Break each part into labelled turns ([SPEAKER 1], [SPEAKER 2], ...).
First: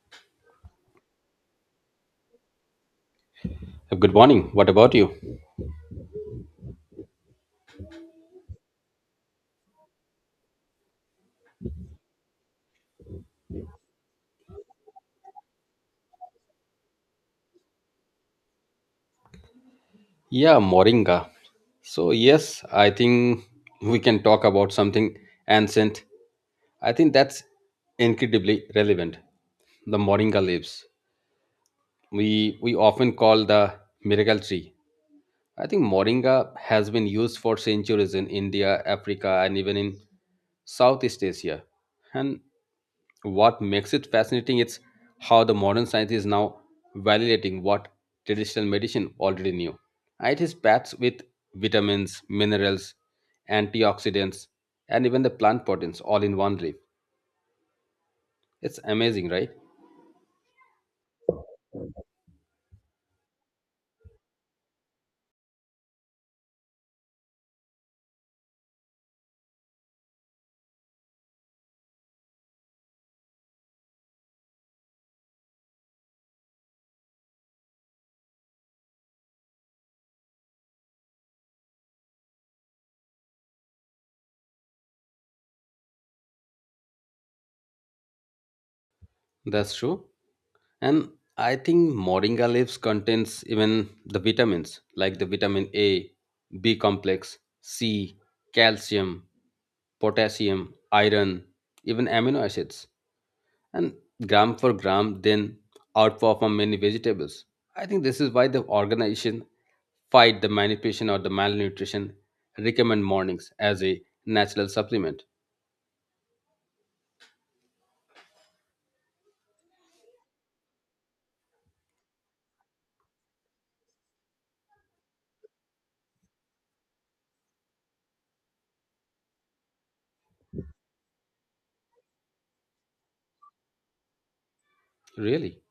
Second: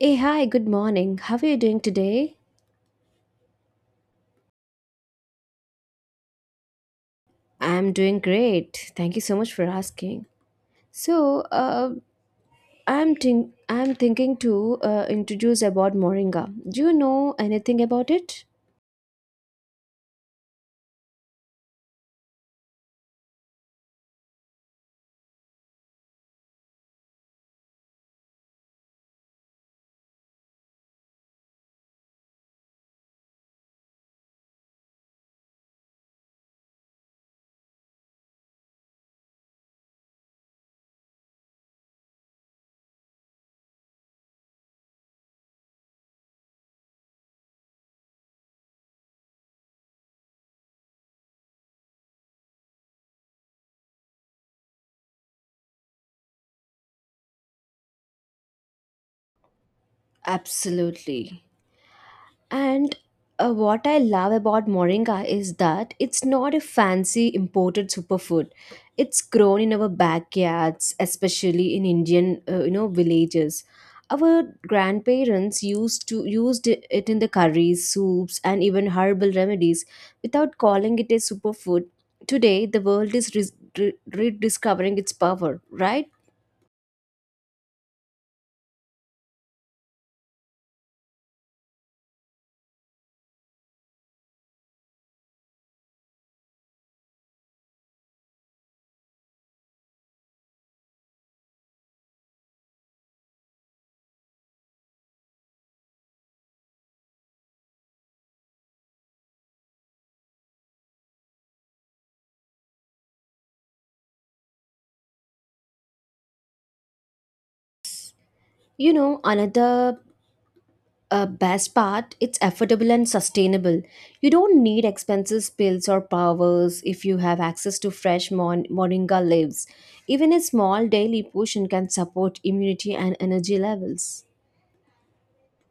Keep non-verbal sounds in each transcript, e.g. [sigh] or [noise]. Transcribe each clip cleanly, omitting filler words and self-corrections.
[SPEAKER 1] Hey, hi, good morning. How are you doing today?
[SPEAKER 2] Good morning. What about you?
[SPEAKER 1] I'm doing great. Thank you so much for asking. So, uh, I'm thinking to introduce about moringa. Do you know anything about it?
[SPEAKER 2] Yeah, Moringa. So, yes, I think we can talk about something ancient. I think that's incredibly relevant. The Moringa leaves. We often call the miracle tree. I think Moringa has been used for centuries in India, Africa, and even in Southeast Asia. And what makes it fascinating is how the modern science is now validating what traditional medicine already knew. It is packed with vitamins, minerals, antioxidants, and even the plant proteins all in one leaf. It's amazing, right?
[SPEAKER 1] Absolutely. And what I love about moringa is that it's not a fancy imported superfood. It's grown in our backyards, especially in Indian, villages. Our grandparents used to used it in the curries, soups, and even herbal remedies without calling it a superfood. Today, the world is rediscovering its power, right?
[SPEAKER 2] That's true. And I think moringa leaves contains even the vitamins like the vitamin A, B complex, C, calcium, potassium, iron, even amino acids and gram for gram then outperform many vegetables. I think this is why the organization fight the manipulation or the malnutrition recommend mornings as a natural supplement.
[SPEAKER 1] You know, another best part, it's affordable and sustainable. You don't need expensive pills or powders if you have access to fresh moringa leaves. Even a small daily portion can support immunity and energy levels.
[SPEAKER 2] Really?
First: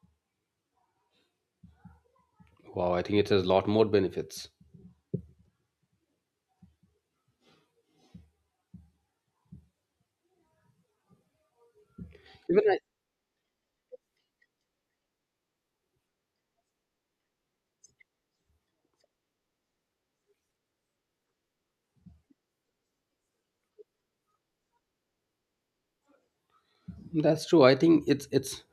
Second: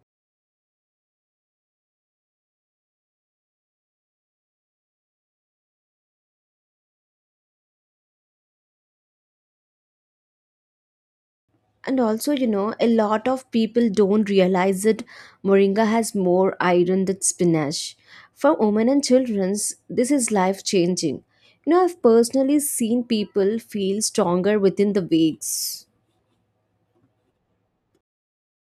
[SPEAKER 2] Wow, I think it has a lot more benefits.
[SPEAKER 1] And also, you
[SPEAKER 2] Even
[SPEAKER 1] know,
[SPEAKER 2] I,
[SPEAKER 1] a lot of people don't realize that moringa has more iron than spinach. For women and children, this is life changing. You know, I've personally seen people feel stronger within the weeks.
[SPEAKER 2] that's true. I think it's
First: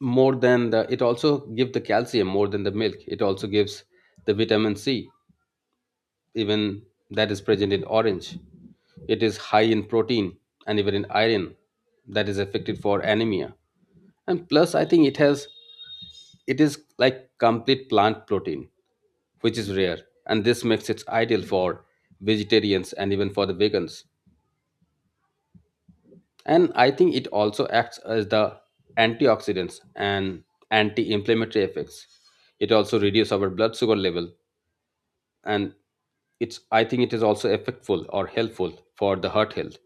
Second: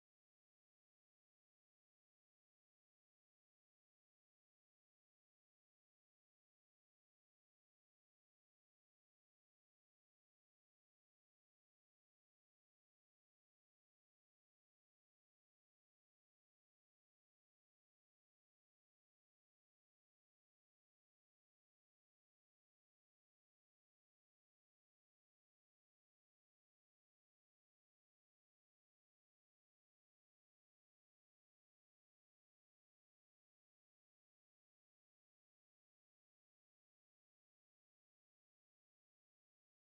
[SPEAKER 2] more than the it also gives the calcium more than the milk. It also gives the vitamin C, even that is present in orange. It is high in protein and even in iron that is affected for anemia. And plus I think it has it is like complete plant protein which is rare and this makes it ideal for vegetarians and even for the vegans. And I think it also acts as the antioxidants and anti-inflammatory effects. It also reduces our blood sugar level. And it's I think it is also effectful or helpful for the heart health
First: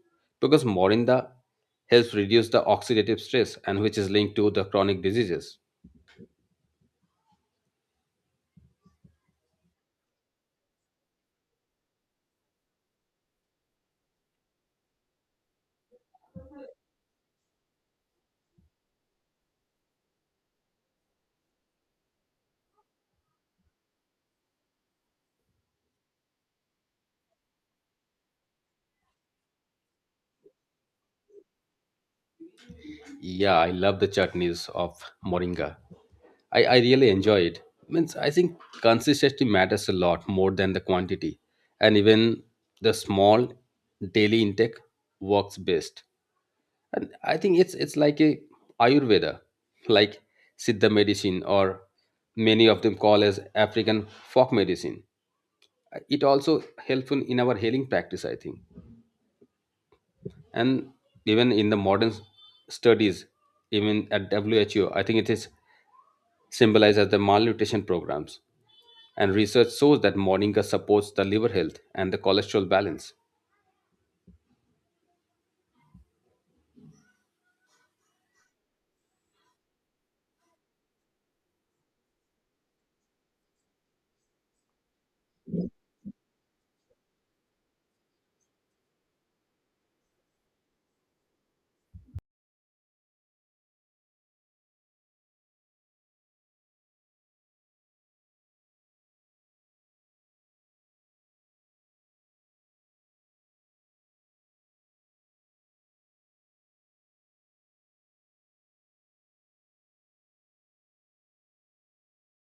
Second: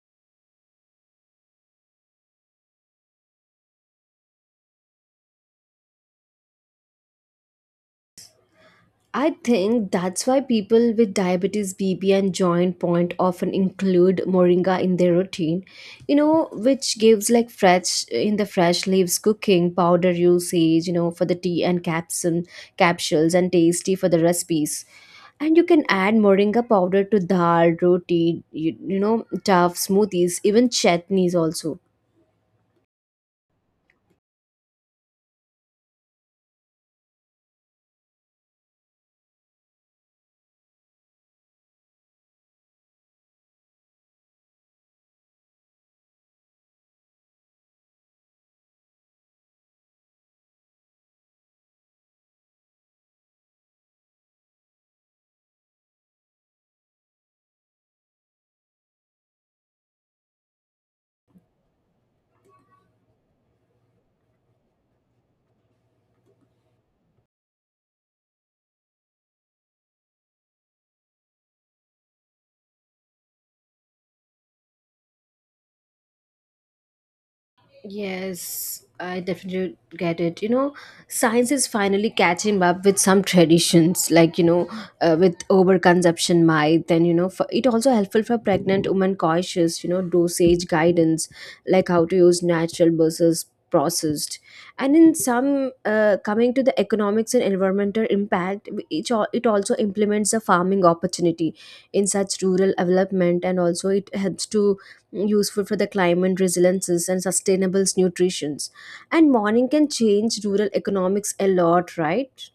[SPEAKER 2] because morinda helps reduce the oxidative stress and which is linked to the chronic diseases.
[SPEAKER 1] I think that's why people with diabetes, BP, and joint point often include moringa in their routine, you know, which gives like fresh in the fresh leaves cooking powder usage, you know, for the tea and capsules and tasty for the recipes. And you can add moringa powder to dal, roti, tough smoothies, even chutneys also.
[SPEAKER 2] Yeah, I love the chutneys of moringa. I really enjoy it. Means I think consistency matters a lot more than the quantity. And even the small daily intake works best. And I think it's like a Ayurveda, like Siddha medicine or many of them call as African folk medicine. It also helpful in our healing practice, I think. And even in the modern studies, even at WHO, I think it is symbolized as the malnutrition programs. And research shows that moringa supports the liver health and the cholesterol balance.
[SPEAKER 1] Yes, I definitely get it. You know, science is finally catching up with some traditions, like, you know, with overconsumption myth, and you know, for, it also helpful for pregnant women cautious. You know, dosage guidance, like how to use natural versus processed. And in some, coming to the economics and environmental impact, it also implements the farming opportunity in such rural development. And also it helps to useful for the climate resiliences and sustainable nutritions. And morning can change rural economics a lot, right?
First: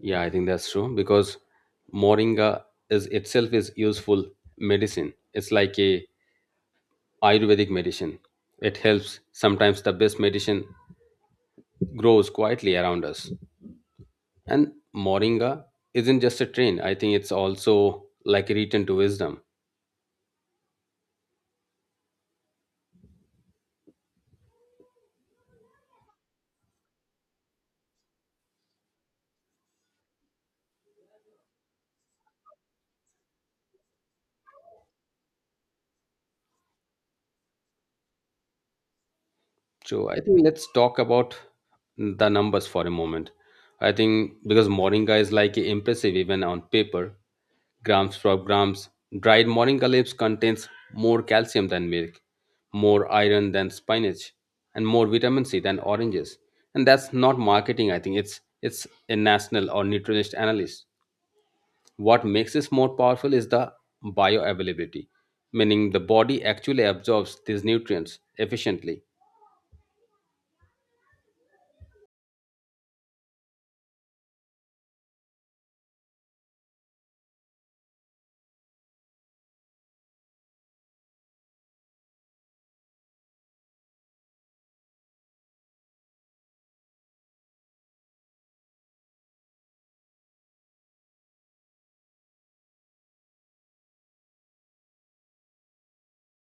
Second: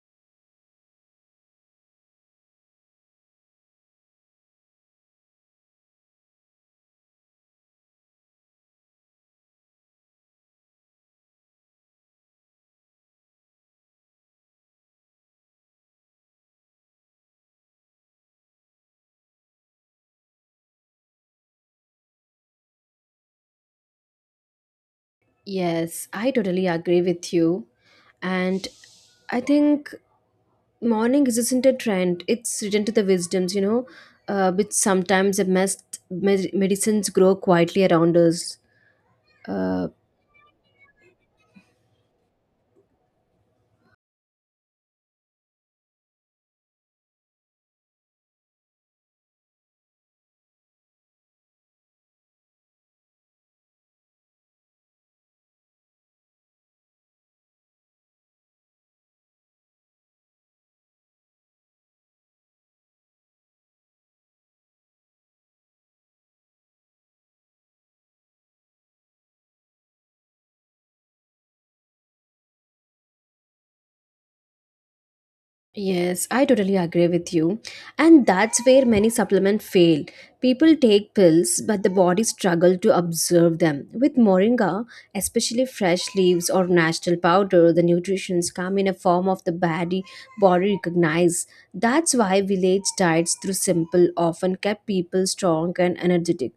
[SPEAKER 2] Yeah, I think that's true because moringa is itself is useful medicine. It's like a Ayurvedic medicine. It helps sometimes the best medicine grows quietly around us. And moringa isn't just a trend. I think it's also like a return to wisdom.
[SPEAKER 1] Yes, I totally agree with you. And I think morning isn't a trend, it's written to the wisdoms, you know, which sometimes the best medicines grow quietly around us. uh,
[SPEAKER 2] So I think let's talk about the numbers for a moment. I think because Moringa is like impressive even on paper, grams per grams. Dried Moringa leaves contains more calcium than milk, more iron than spinach, and more vitamin C than oranges. And that's not marketing. I think it's a national or nutritionist analyst. What makes this more powerful is the bioavailability, meaning the body actually absorbs these nutrients efficiently.
[SPEAKER 1] yes, I totally agree with you. And that's where many supplements fail. People take pills but the body struggles to absorb them. With moringa, especially fresh leaves or natural powder, the nutrients come in a form of the body recognize. That's why village diets through simple often kept people strong and energetic.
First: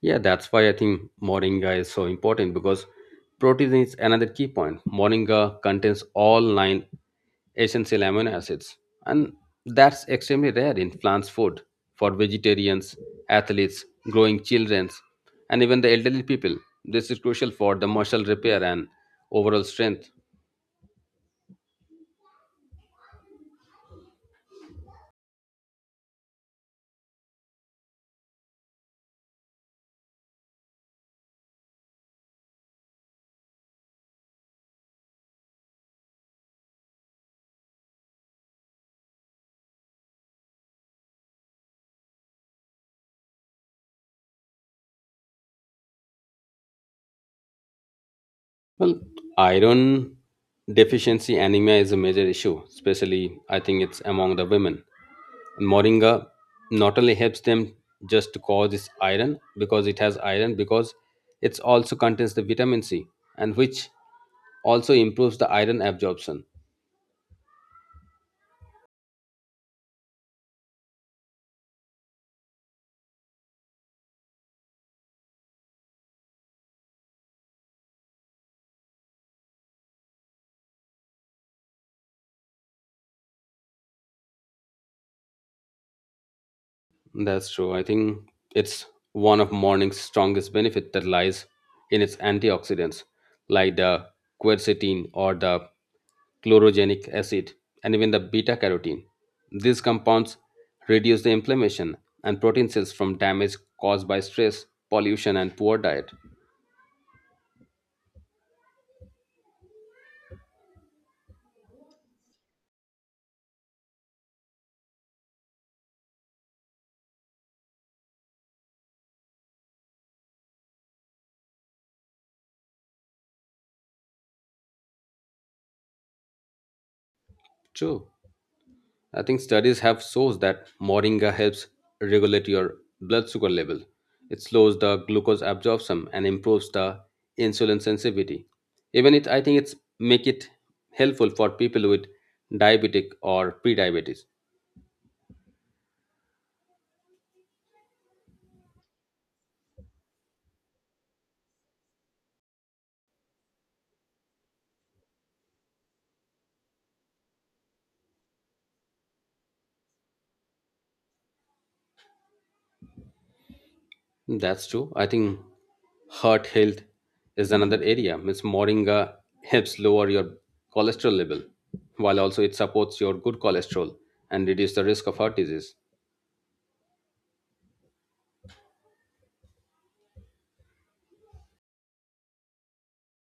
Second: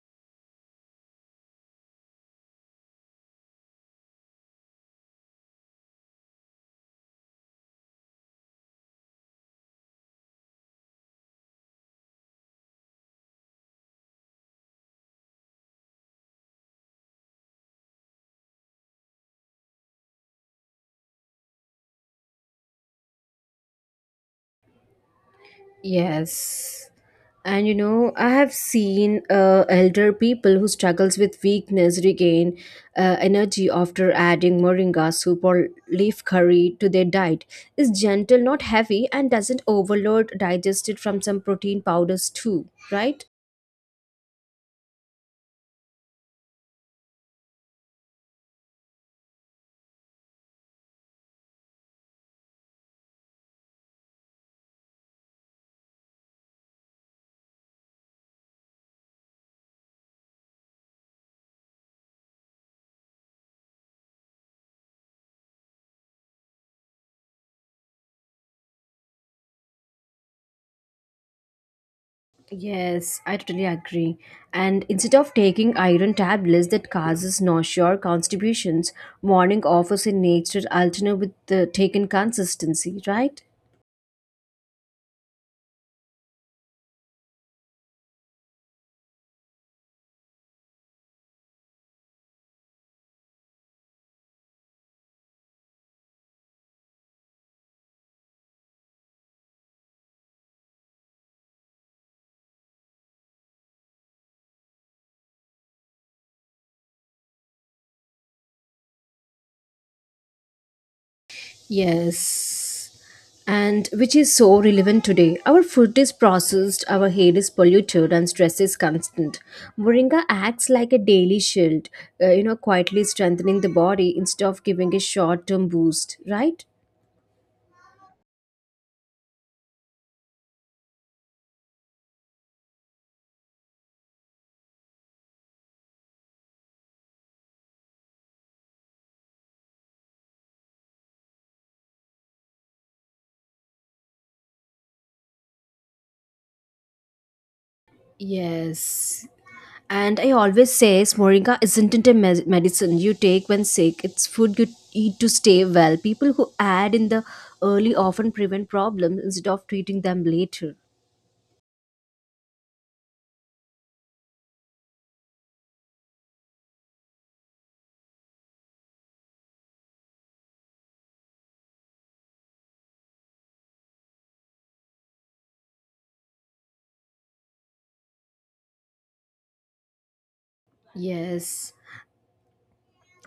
[SPEAKER 2] Yeah, that's why I think moringa is so important because protein is another key point. Moringa contains all nine essential amino acids, and that's extremely rare in plants food for vegetarians, athletes, growing children, and even the elderly people. This is crucial for the muscle repair and overall strength.
[SPEAKER 1] Yes. And you know, I have seen elder people who struggles with weakness regain energy after adding moringa soup or leaf curry to their diet. It's gentle, not heavy, and doesn't overload digested from some protein powders too, right?
[SPEAKER 2] Well, iron deficiency anemia is a major issue, especially I think it's among the women. Moringa not only helps them just to cause this iron because it has iron because it also contains the vitamin C and which also improves the iron absorption.
[SPEAKER 1] Yes, I totally agree. And instead of taking iron tablets that causes nausea or constipations, morning offers a natural alternative with the taken consistency, right?
[SPEAKER 2] That's true. I think it's one of morning's strongest benefit that lies in its antioxidants, like the quercetin or the chlorogenic acid, and even the beta carotene. These compounds reduce the inflammation and protein cells from damage caused by stress, pollution, and poor diet.
[SPEAKER 1] Yes. And which is so relevant today. Our food is processed, our hair is polluted, and stress is constant. Moringa acts like a daily shield, quietly strengthening the body instead of giving a short term boost, right?
[SPEAKER 2] True. I think studies have shows that moringa helps regulate your blood sugar level. It slows the glucose absorption and improves the insulin sensitivity. Even it, I think it's make it helpful for people with diabetic or pre-diabetes.
[SPEAKER 1] Yes. And I always say, Moringa isn't it a medicine you take when sick, it's food you eat to stay well. People who add in the early often prevent problems instead of treating them later.
[SPEAKER 2] That's true. I think heart health is another area. Miss moringa helps lower your cholesterol level, while also it supports your good cholesterol and reduce the risk of heart disease.
[SPEAKER 1] Yes.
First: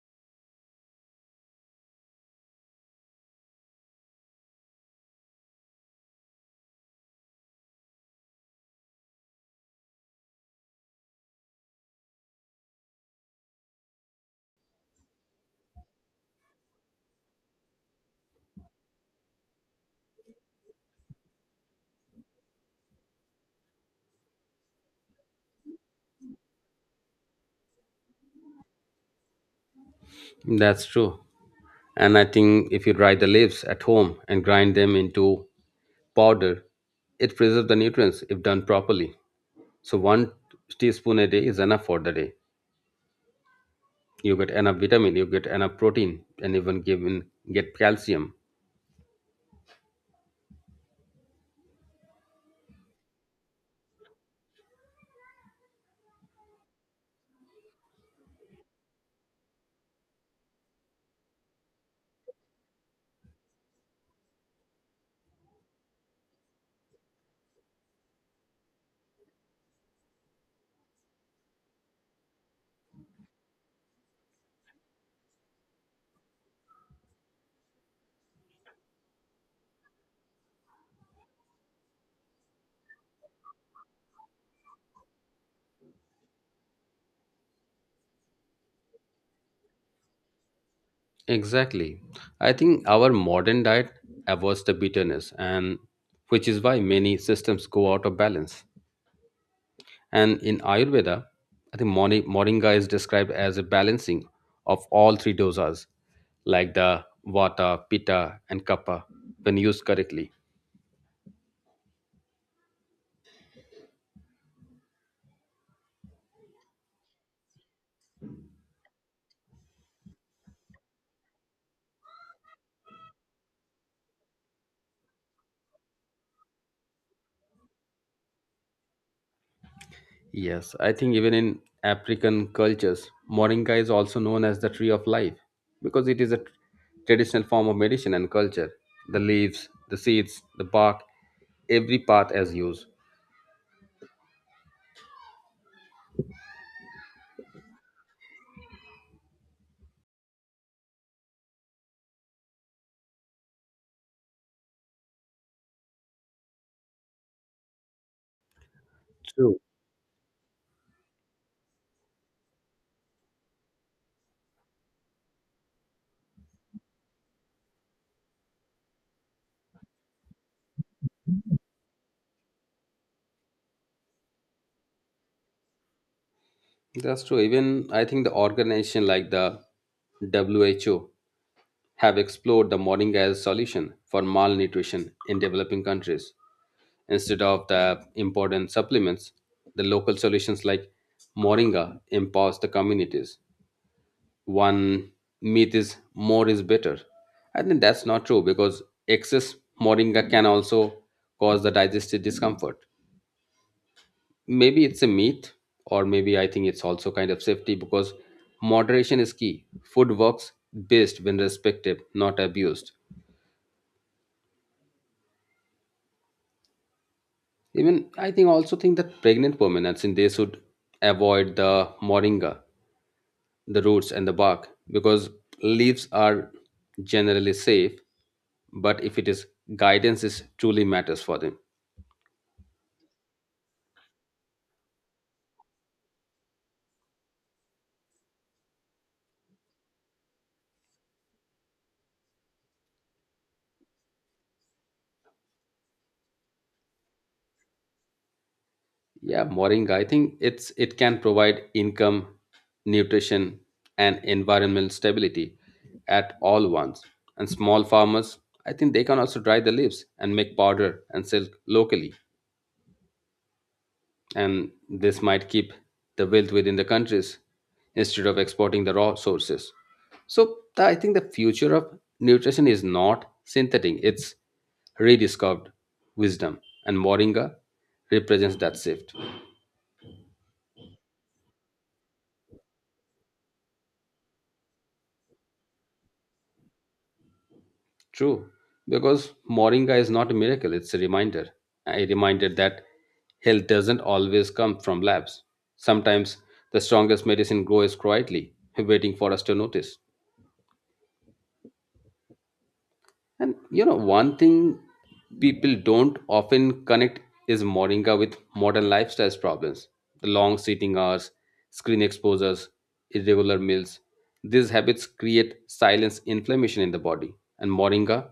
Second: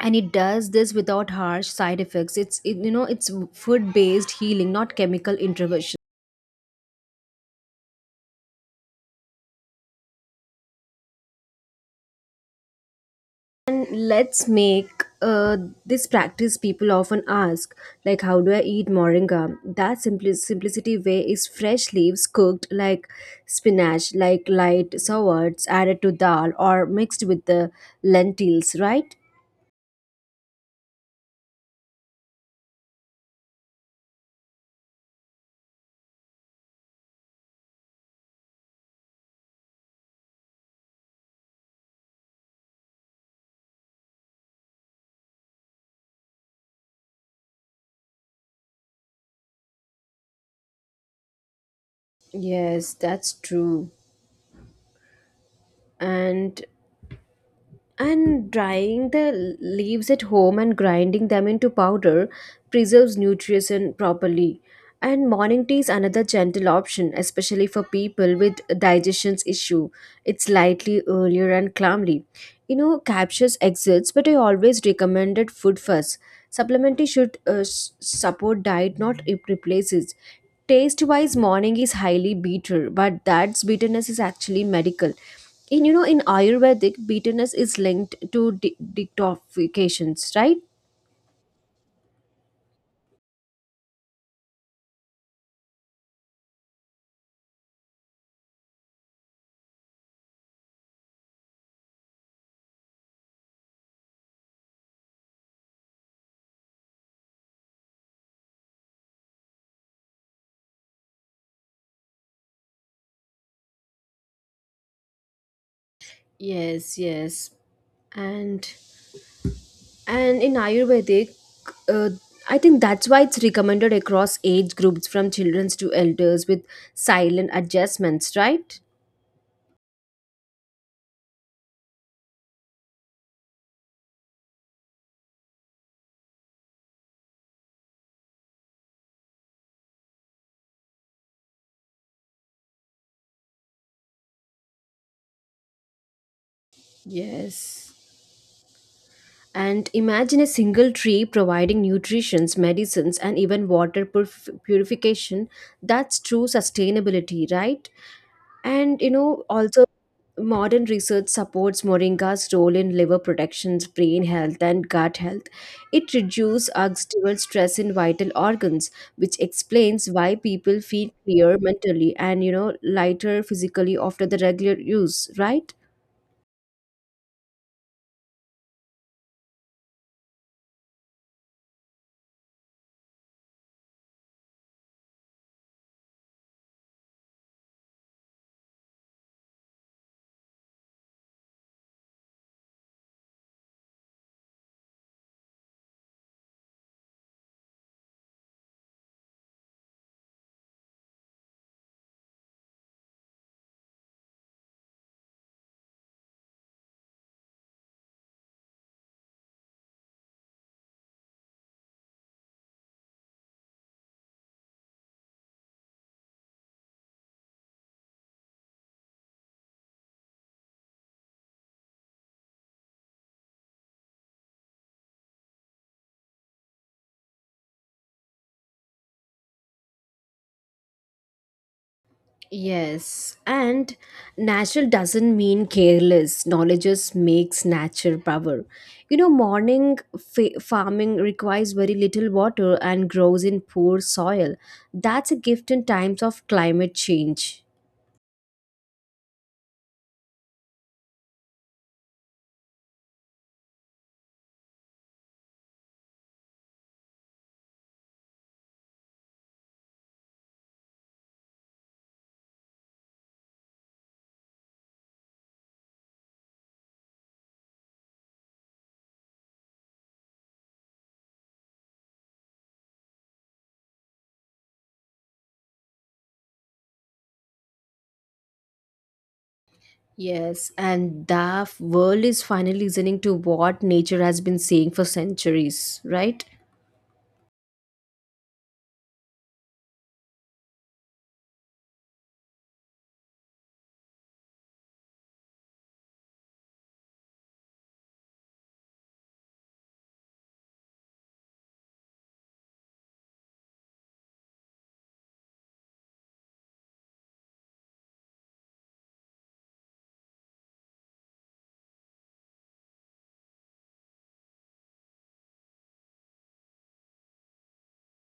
[SPEAKER 1] And it does this without harsh side effects. It's it, you know It's food based healing, not chemical intervention. And let's make this practice. People often ask, like, how do I eat moringa? That simplicity way is fresh leaves cooked like spinach, like light sours added to dal or mixed with the lentils, right?
[SPEAKER 2] That's true. And I think if you dry the leaves at home and grind them into powder, it preserves the nutrients if done properly. So one teaspoon a day is enough for the day. You get enough vitamin, you get enough protein, and even given get calcium.
[SPEAKER 1] Yes, that's true. And And drying the leaves at home and grinding them into powder preserves nutrition properly. And morning tea is another gentle option, especially for people with digestion issue. It's lightly, earlier, and calmly. You know, capsules exist, but I always recommended food first. Supplement tea should support diet, not replace it. Taste wise, morning is highly bitter, but that's bitterness is actually medical in, you know, in ayurvedic bitterness is linked to detoxifications, right?
[SPEAKER 2] Exactly. I think our modern diet avoids the bitterness and which is why many systems go out of balance. And in Ayurveda, I think moringa is described as a balancing of all three dosas, like the vata, pitta, and kapha, when used correctly.
[SPEAKER 1] Yes, yes. And and in ayurvedic, uh, I think that's why it's recommended across age groups from children to elders with silent adjustments, right?
[SPEAKER 2] Yes, I think even in African cultures, moringa is also known as the tree of life because it is a traditional form of medicine and culture. The leaves, the seeds, the bark, every part as used.
[SPEAKER 1] Yes. And imagine a single tree providing nutrition medicines and even water purification. That's true sustainability, right? And you know,
[SPEAKER 2] True.
[SPEAKER 1] also modern research supports moringa's role in liver protection, brain health, and gut health. It reduces oxidative stress in vital organs, which explains why people feel clear mentally and, you know, lighter physically after the regular use, right?
[SPEAKER 2] That's true. Even I think the organization like the WHO have explored the morning as solution for malnutrition in developing countries. Instead of the important supplements, the local solutions like moringa empowers the communities. One myth is more is better. I think that's not true because excess moringa can also cause the digestive discomfort. Maybe it's a myth, or maybe I think it's also kind of safety because moderation is key. Food works best when respected, not abused. Even I think also think that pregnant women, I think they should avoid the moringa, the roots and the bark because leaves are generally safe. But if it is guidance, is truly matters for them.
[SPEAKER 1] Yes, and natural doesn't mean careless. Knowledge just makes nature power. You know, morning farming requires very little water and grows in poor soil. That's a gift in times of climate change.
[SPEAKER 2] Yeah, moringa. I think it's it can provide income, nutrition, and environmental stability at all once. And small farmers, I think they can also dry the leaves and make powder and sell locally. And this might keep the wealth within the countries instead of exporting the raw sources. So I think the future of nutrition is not synthetic, it's rediscovered wisdom. And Moringa represents that shift.
[SPEAKER 1] Yes, and the world is finally listening to what nature has been saying for centuries, right?
[SPEAKER 2] True, because Moringa is not a miracle, it's a reminder. A reminder that health doesn't always come from labs. Sometimes the strongest medicine grows quietly, waiting for us to notice. And one thing people don't often connect is Moringa with modern lifestyles problems. The long sitting hours, screen exposures, irregular meals. These habits create silence inflammation in the body. And Moringa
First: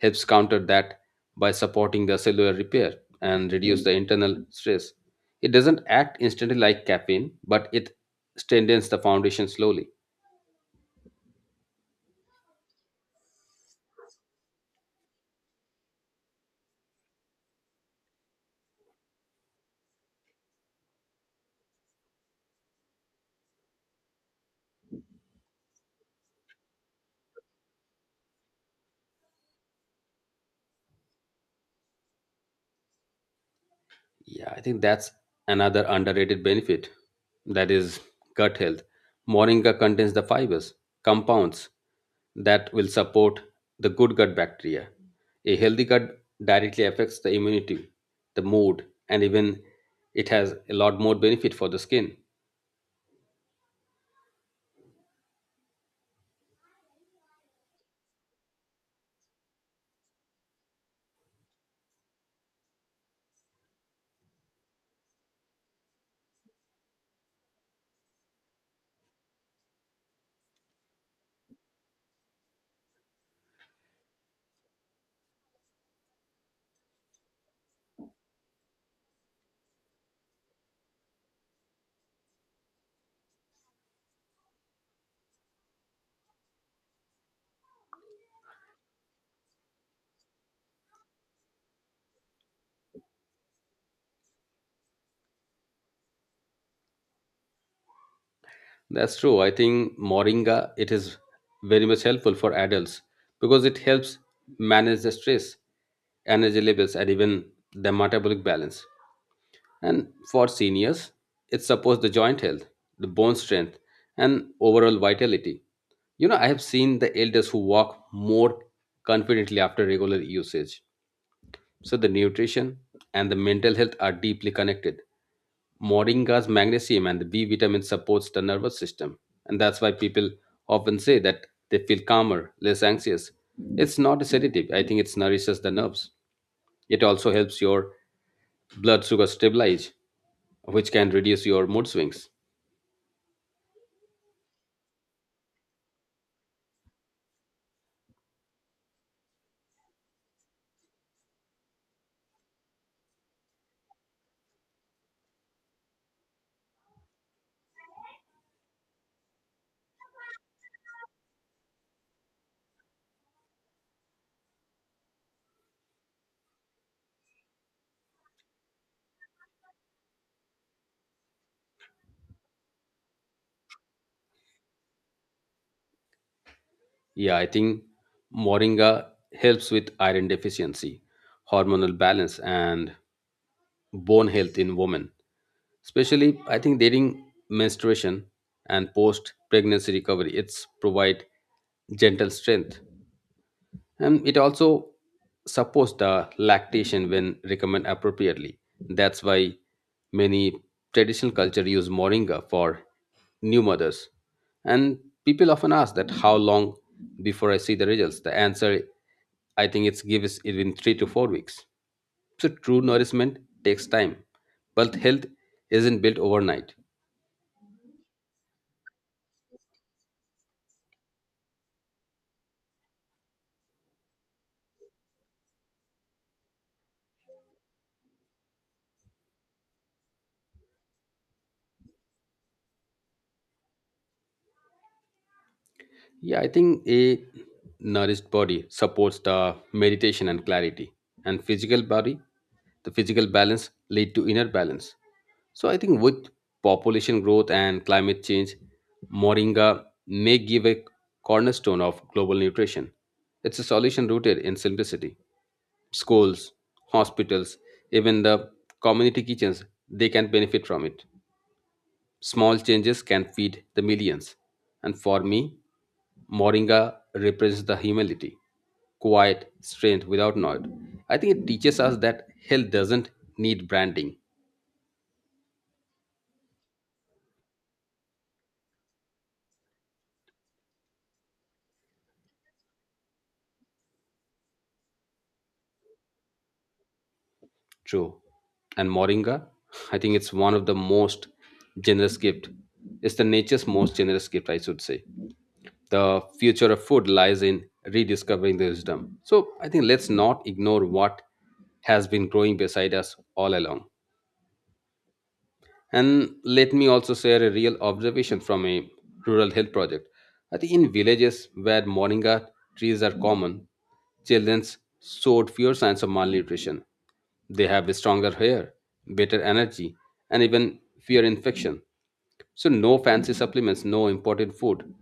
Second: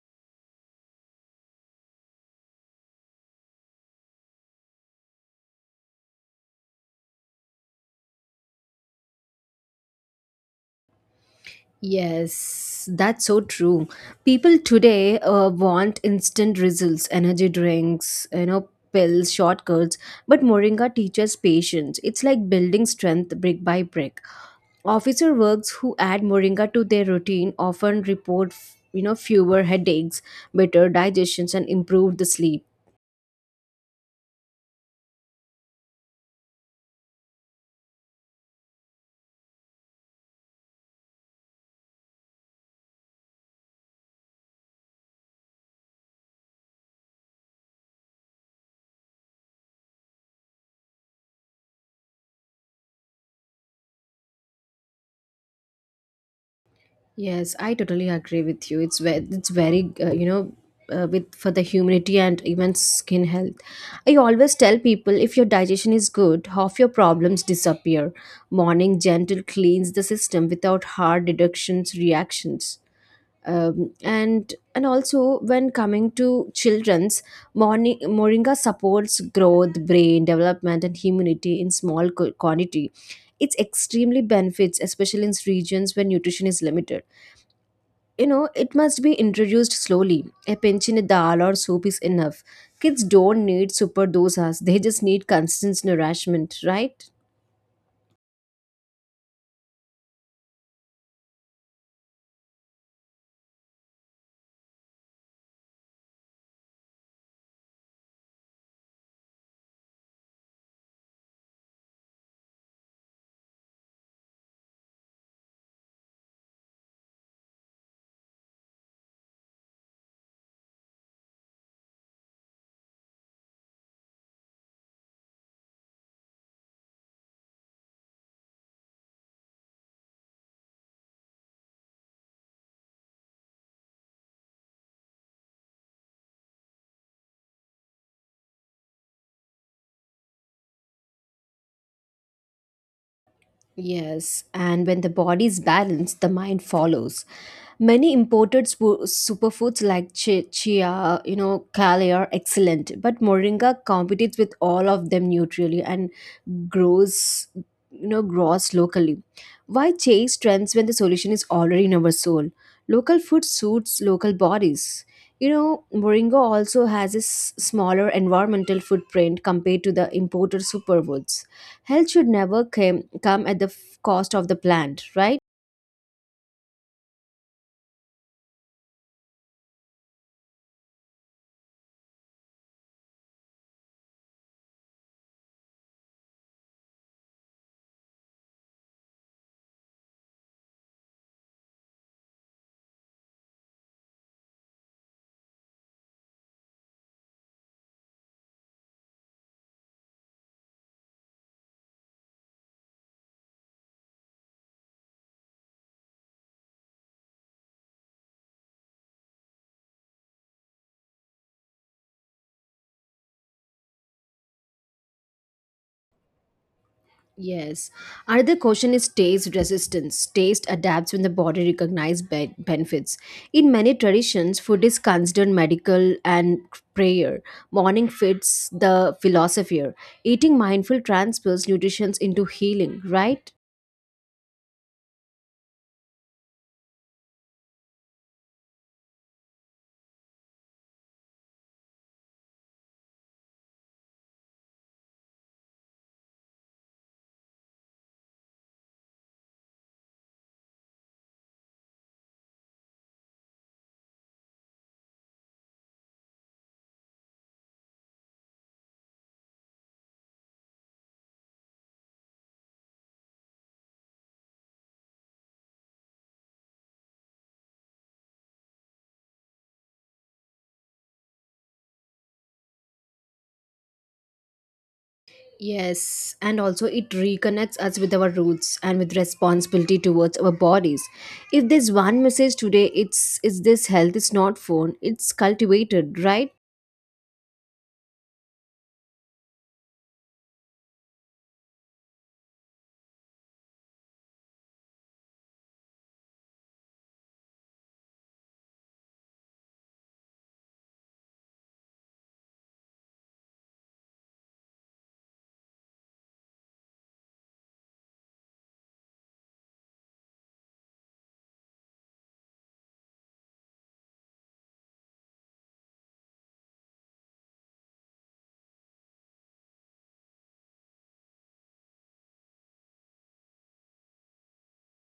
[SPEAKER 2] helps counter that by supporting the cellular repair and reduce the internal stress. It doesn't act instantly like caffeine, but it strengthens the foundation slowly.
[SPEAKER 1] Yes, that's so true. People today want instant results, energy drinks, you know, pills, shortcuts, but Moringa teaches patience. It's like building strength brick by brick. Officer works who add Moringa to their routine often report, fewer headaches, better digestions, and improved the sleep.
[SPEAKER 2] Yeah, I think that's another underrated benefit. That is gut health. Moringa contains the fibers, compounds that will support the good gut bacteria. A healthy gut directly affects the immunity, the mood, and even it has a lot more benefit for the skin.
[SPEAKER 1] Yes, I totally agree with you. It's very, you know, With for the humidity and even skin health. I always tell people, if your digestion is good, half your problems disappear. Morning gentle cleans the system without hard deductions reactions. And also when coming to children's, morning moringa supports growth, brain development, and immunity in small quantity. It's extremely benefits, especially in regions where nutrition is limited. You know, it must be introduced slowly. A pinch in a dal or soup is enough. Kids don't need super dosas, they just need constant nourishment, right?
[SPEAKER 2] That's true. I think moringa it is very much helpful for adults because it helps manage the stress, energy levels, and even the metabolic balance. And for seniors, it supports the joint health, the bone strength, and overall vitality. You know, I have seen the elders who walk more confidently after regular usage. So the nutrition and the mental health are deeply connected. Moringa's magnesium and the B vitamin supports the nervous system, and that's why people often say that they feel calmer, less anxious. It's not a sedative. I think it nourishes the nerves. It also helps your blood sugar stabilize which can reduce your mood swings.
[SPEAKER 1] Yes, and when the body is balanced, the mind follows. Many imported superfoods like chia, you know, kale are excellent, but moringa competes with all of them neutrally and grows, grows locally. Why chase trends when the solution is already in our soul? Local food suits local bodies. You know, moringa also has a smaller environmental footprint compared to the imported superfoods. Health should never come at the cost of the plant, right?
[SPEAKER 2] Yeah, I think moringa helps with iron deficiency, hormonal balance, and bone health in women, especially I think during menstruation and post pregnancy recovery. It's provide gentle strength and it also supports the lactation when recommended appropriately. That's why many traditional culture use moringa for new mothers. And people often ask that how long before I see the results. The answer, I think, it's gives it in 3 to 4 weeks. So true nourishment takes time, but health isn't built overnight.
[SPEAKER 1] Yes. Another question is taste resistance. Taste adapts when the body recognizes benefits. In many traditions, food is considered medical and prayer. Morning fits the philosopher. Eating mindful transfers nutrition into healing, right?
[SPEAKER 2] Yeah, I think a nourished body supports the meditation and clarity, and physical body, the physical balance lead to inner balance. So I think with population growth and climate change, moringa may give a cornerstone of global nutrition. It's a solution rooted in simplicity. Schools, hospitals, even the community kitchens, they can benefit from it. Small changes can feed the millions. And for me, Moringa represents the humility, quiet strength without noise. I think it teaches us that health doesn't need branding.
[SPEAKER 1] Yes, and also it reconnects us with our roots and with responsibility towards our bodies. If there's one message today, it's this health is not phone, it's cultivated, right?
[SPEAKER 2] True. And Moringa, I think it's one of the most generous gift. It's the nature's most generous gift, I should say. The future of food lies in rediscovering the wisdom. So I think let's not ignore what has been growing beside us all along. And let me also share a real observation from a rural health project. I think in villages where moringa trees are common, children showed fewer signs of malnutrition. They have stronger hair, better energy, and even fewer infection. So no fancy supplements, no imported food,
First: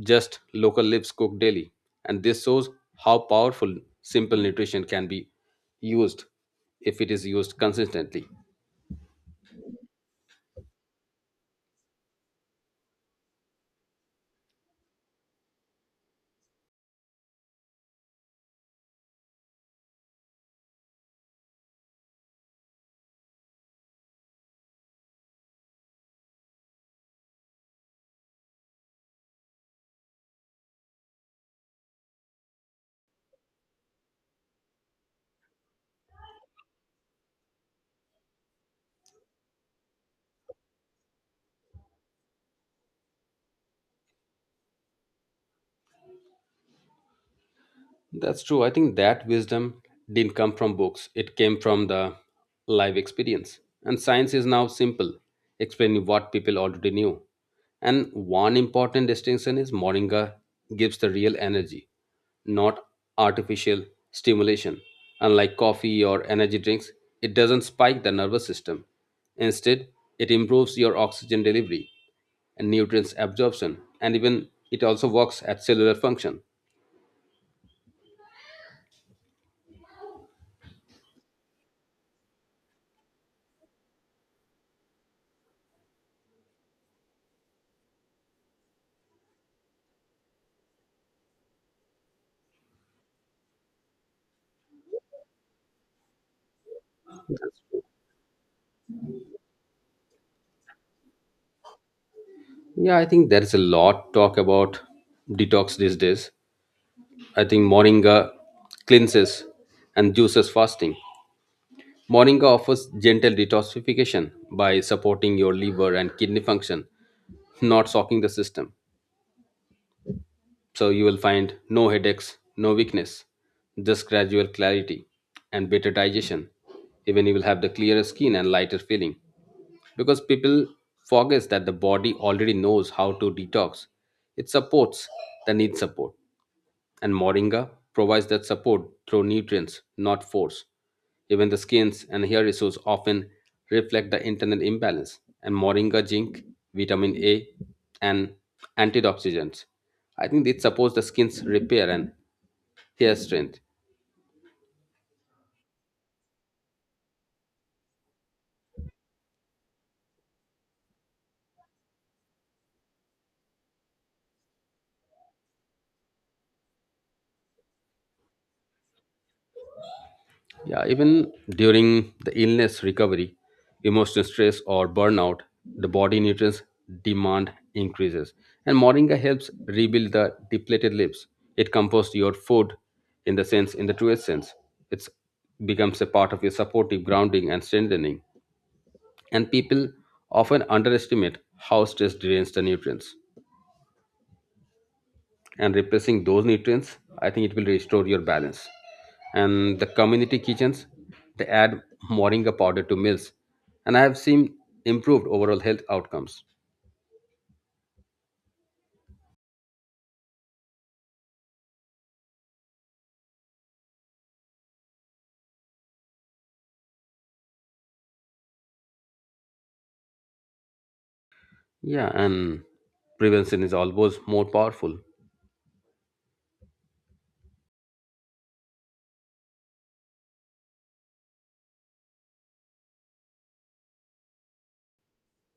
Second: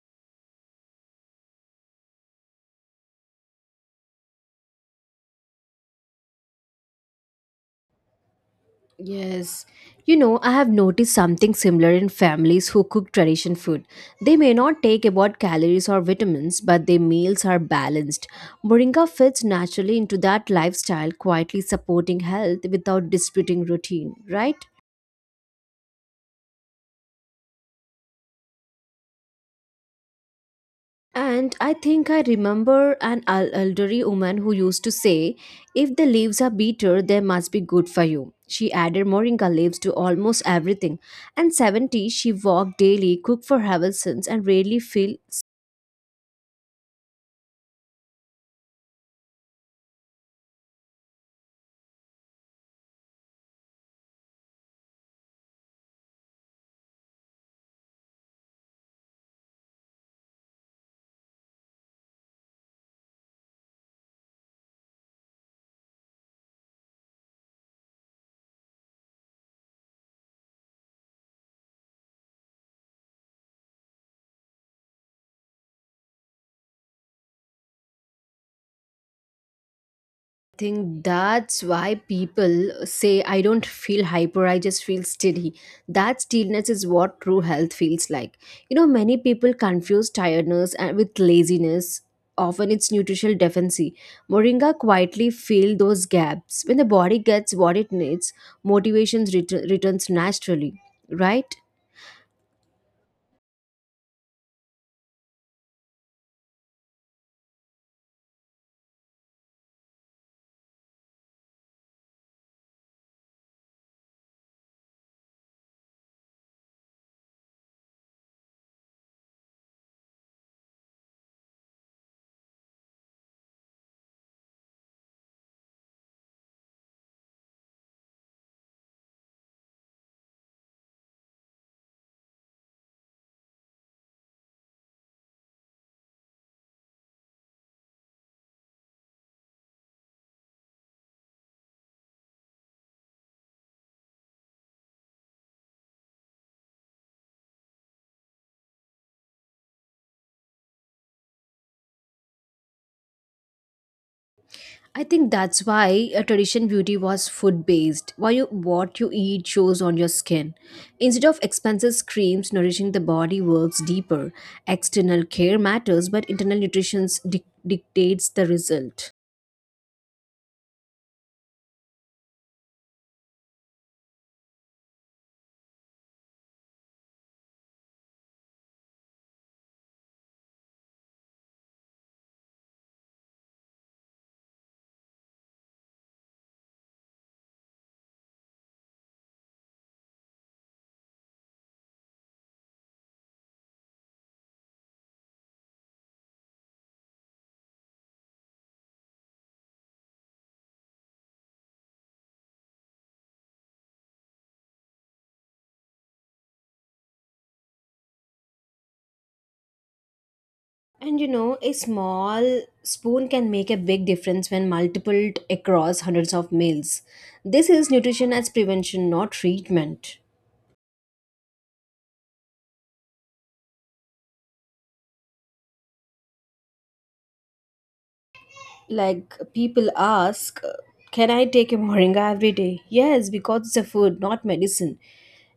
[SPEAKER 2] just local leaves cooked daily. And this shows how powerful simple nutrition can be used if it is used consistently.
[SPEAKER 1] Yes. You know, I have noticed something similar in families who cook tradition food. They may not take about calories or vitamins, but their meals are balanced. Moringa fits naturally into that lifestyle, quietly supporting health without disputing routine, right? And I think I remember an elderly woman who used to say, if the leaves are bitter, they must be good for you. She added moringa leaves to almost everything. And 70, she walked daily, cooked for Havelsons, and rarely feel
[SPEAKER 2] That's true. I think that wisdom didn't come from books, it came from the live experience. And science is now simple, explaining what people already knew. And one important distinction is Moringa gives the real energy, not artificial stimulation. Unlike coffee or energy drinks, it doesn't spike the nervous system. Instead, it improves your oxygen delivery and nutrients absorption, and even it also works at cellular function.
[SPEAKER 1] think that's why people say, I don't feel hyper, I just feel steady. That stillness is what true health feels like. You know, many people confuse tiredness and with laziness. Often it's nutritional deficiency. Moringa quietly fills those gaps. When the body gets what it needs, motivation returns naturally, right?
[SPEAKER 2] Yeah, I think there is a lot talk about detox these days. I think Moringa cleanses and juices fasting. Moringa offers gentle detoxification by supporting your liver and kidney function, not shocking the system. So you will find no headaches, no weakness, just gradual clarity and better digestion. Even you will have the clearer skin and lighter feeling. Because people forgets that the body already knows how to detox. It supports the need support and moringa provides that support through nutrients, not force. Even the skins and hair issues often reflect the internal imbalance, and moringa zinc, vitamin A, and antioxidants. I think it supports the skin's repair and hair strength.
[SPEAKER 1] I think that's why a tradition beauty was food based. What you eat shows on your skin. Instead of expensive creams, nourishing the body works deeper. External care matters, but internal nutrition dictates the result.
[SPEAKER 2] Yeah, even during the illness recovery, emotional stress or burnout, the body nutrients demand increases. And Moringa helps rebuild the depleted lips. It composts your food in the sense, in the truest sense. It becomes a part of your supportive grounding and strengthening. And people often underestimate how stress drains the nutrients, and replacing those nutrients, I think it will restore your balance. And the community kitchens, they add moringa powder to meals, and I have seen improved overall health outcomes.
[SPEAKER 1] And you know, a small spoon can make a big difference when multiplied across hundreds of meals. This is nutrition as prevention, not treatment.
[SPEAKER 2] Yeah, and prevention is always more powerful.
[SPEAKER 1] Like, people ask, can I take a moringa every day? Yes, because it's a food, not medicine.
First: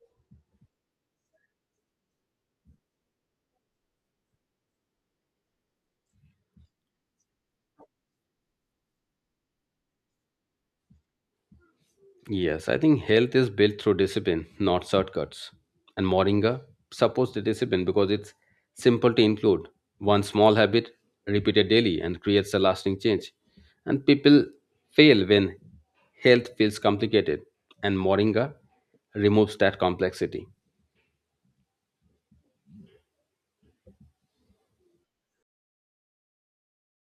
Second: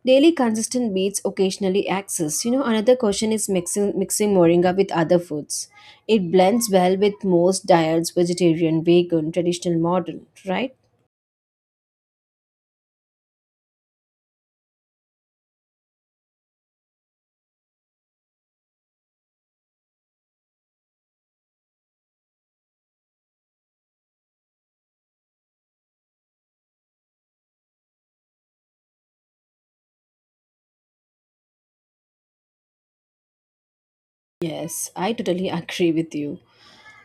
[SPEAKER 1] Daily consistent beats occasionally access. You know, another question is mixing moringa with other foods. It blends well with most diets, vegetarian, vegan, traditional, modern, right?
[SPEAKER 2] Yes, I think health is built through discipline, not shortcuts. And Moringa supports the discipline because it's simple to include. One small habit repeated daily and creates a lasting change. And people fail when health feels complicated, and Moringa removes that complexity.
[SPEAKER 1] Yes, I totally [laughs] agree with you.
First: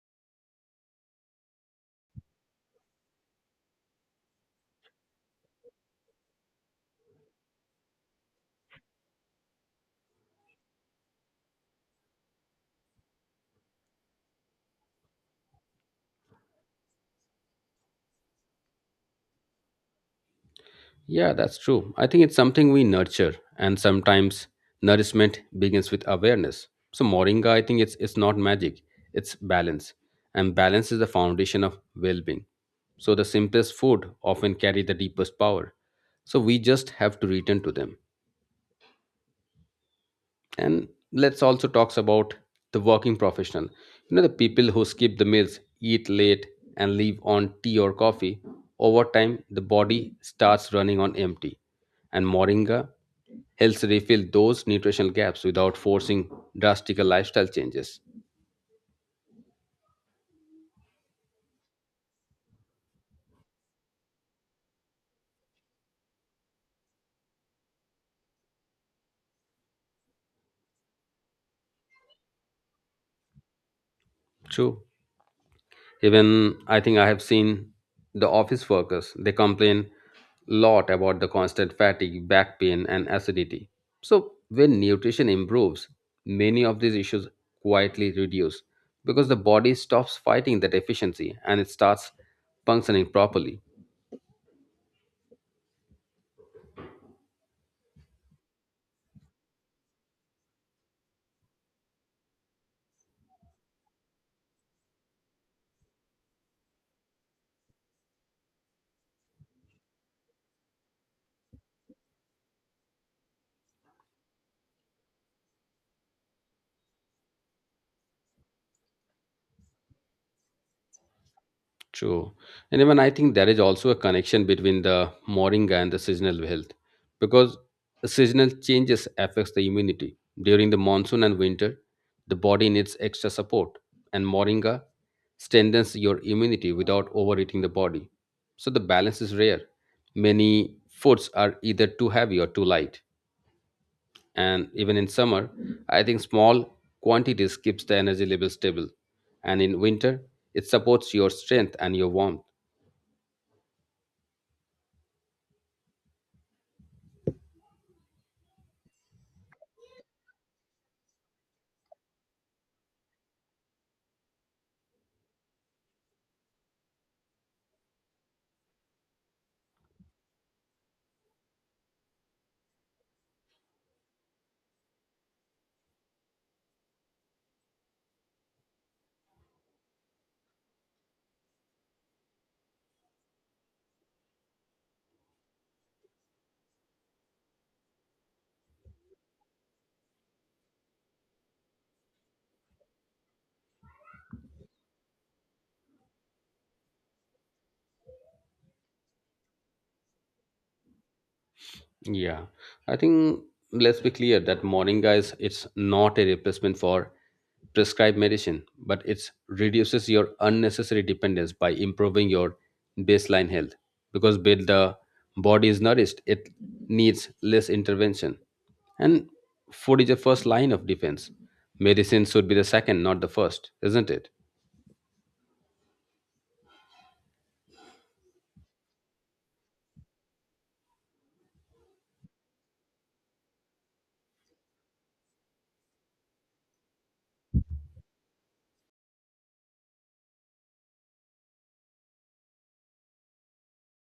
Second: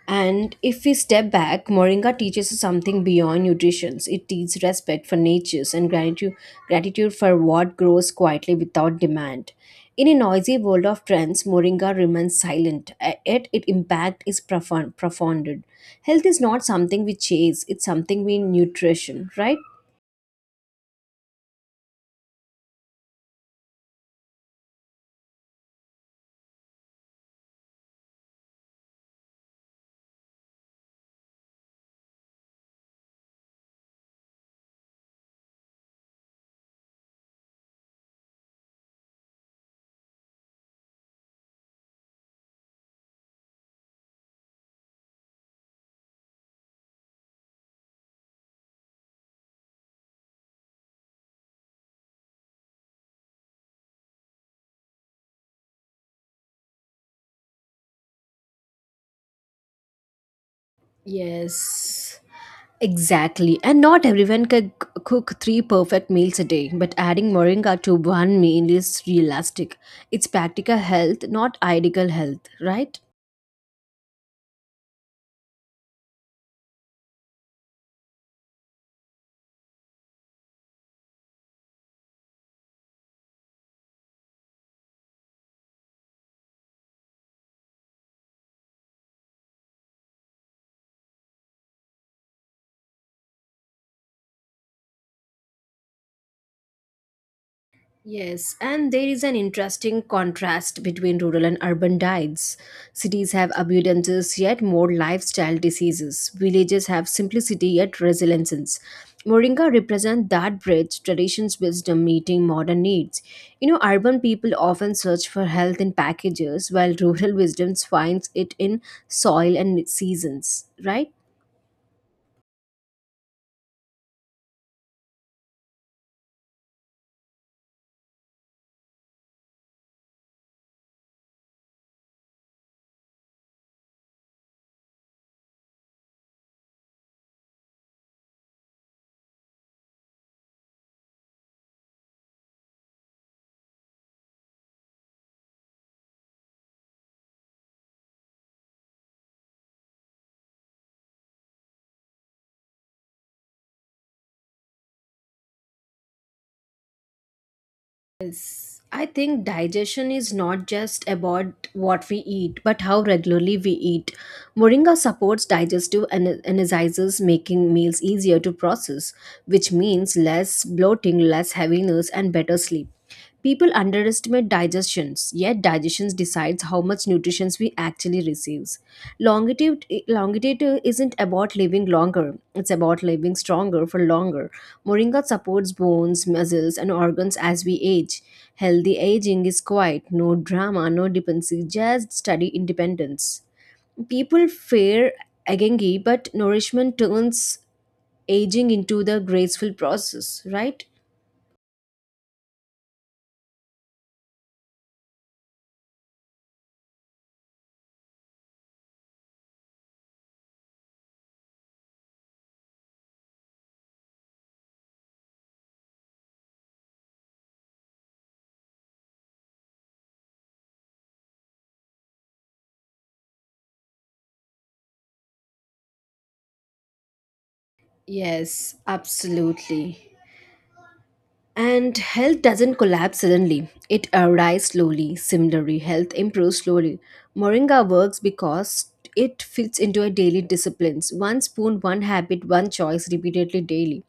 [SPEAKER 1] And if we step back, Moringa teaches us something beyond nutrition. It teaches respect for natures and gratitude for what grows quietly without demand. In a noisy world of trends, Moringa remains silent, yet its impact is profound. Profounded. Health is not something we chase, it's something we nutrition, right?
[SPEAKER 2] Yeah, that's true. I think it's something we nurture, and sometimes nourishment begins with awareness. So moringa, I think it's not magic; it's balance, and balance is the foundation of well-being. So the simplest food often carry the deepest power. So we just have to return to them, and let's also talks about the working professional, you know, the people who skip the meals, eat late, and leave on tea or coffee. Over time the body starts running on empty, and moringa helps refill those nutritional gaps without forcing drastic lifestyle changes.
[SPEAKER 1] Yes. Exactly. And not everyone can cook three perfect meals a day, but adding moringa to one meal is realistic. It's practical health, not ideal health, right?
[SPEAKER 2] True. Even I think I have seen the office workers, they complain lot about the constant fatigue, back pain, and acidity. So, when nutrition improves, many of these issues quietly reduce because the body stops fighting the deficiency and it starts functioning properly.
[SPEAKER 1] Yes, and there is an interesting contrast between rural and urban diets. Cities have abundances yet more lifestyle diseases. Villages have simplicity yet resilience. Moringa represents that bridge, tradition's wisdom meeting modern needs. You know, urban people often search for health in packages, while rural [laughs] wisdom finds it in soil and seasons, right?
[SPEAKER 2] True. And even I think there is also a connection between the moringa and the seasonal health because the seasonal changes affects the immunity. During the monsoon and winter, the body needs extra support, and moringa strengthens your immunity without overeating the body. So the balance is rare. Many foods are either too heavy or too light. And even in summer, I think small quantities keeps the energy level stable. And in winter, it supports your strength and your warmth.
[SPEAKER 1] Yes, I think digestion is not just about what we eat, but how regularly we eat. Moringa supports digestive and energizes, making meals easier to process, which means less bloating, less heaviness, and better sleep. People underestimate digestions, yet digestion decides how much nutrition we actually receive. Longitude isn't about living longer; it's about living stronger for longer. Moringa supports bones, muscles, and organs as we age. Healthy aging is quiet, no drama, no dependency, just study independence. People fear agengi, but nourishment turns aging into the graceful process, right?
[SPEAKER 2] Yeah, I think let's be clear that morning guys, it's not a replacement for prescribed medicine, but it reduces your unnecessary dependence by improving your baseline health. Because when the body is nourished, it needs less intervention. And food is the first line of defense. Medicine should be the second, not the first, isn't it?
[SPEAKER 1] Yes, absolutely. And health doesn't collapse suddenly, it arrives slowly. Similarly, health improves slowly. Moringa works because it fits into a daily disciplines. One spoon, one habit, one choice repeatedly daily.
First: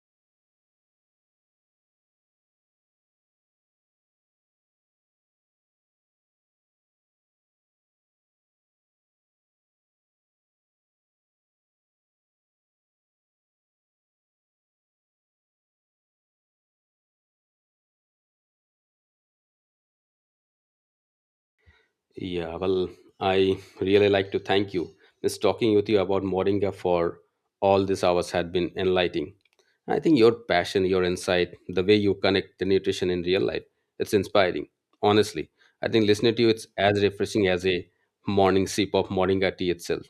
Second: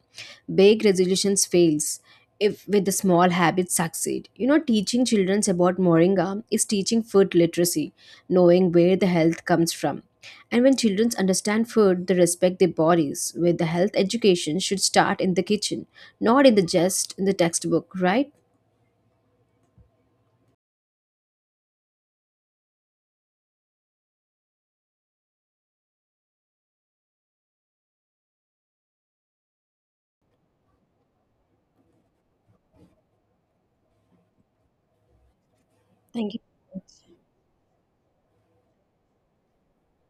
[SPEAKER 1] Big resolutions fails if with the small habits succeed. You know, teaching children about Moringa is teaching food literacy, knowing where the health comes from. And when children understand food, they respect their bodies, where the health education should start in the kitchen, not in the just in the textbook, right?
[SPEAKER 2] Yeah, well, I really like to thank you. Miss talking with you about Moringa for all these hours had been enlightening. I think your passion, your insight, the way you connect the nutrition in real life, it's inspiring. Honestly, I think
[SPEAKER 1] Thank
[SPEAKER 2] listening
[SPEAKER 1] you.
[SPEAKER 2] to you, it's as refreshing as a morning sip of Moringa tea itself.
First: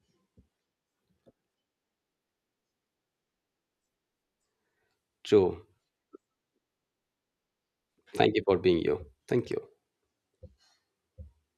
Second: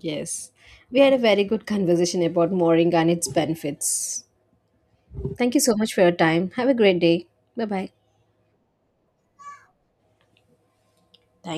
[SPEAKER 1] Yes. We had a very good conversation about mooring and its benefits. Thank you
[SPEAKER 2] So,
[SPEAKER 1] so much for your time. Have a great day. Bye bye.
[SPEAKER 2] thank you for being you. Thank you.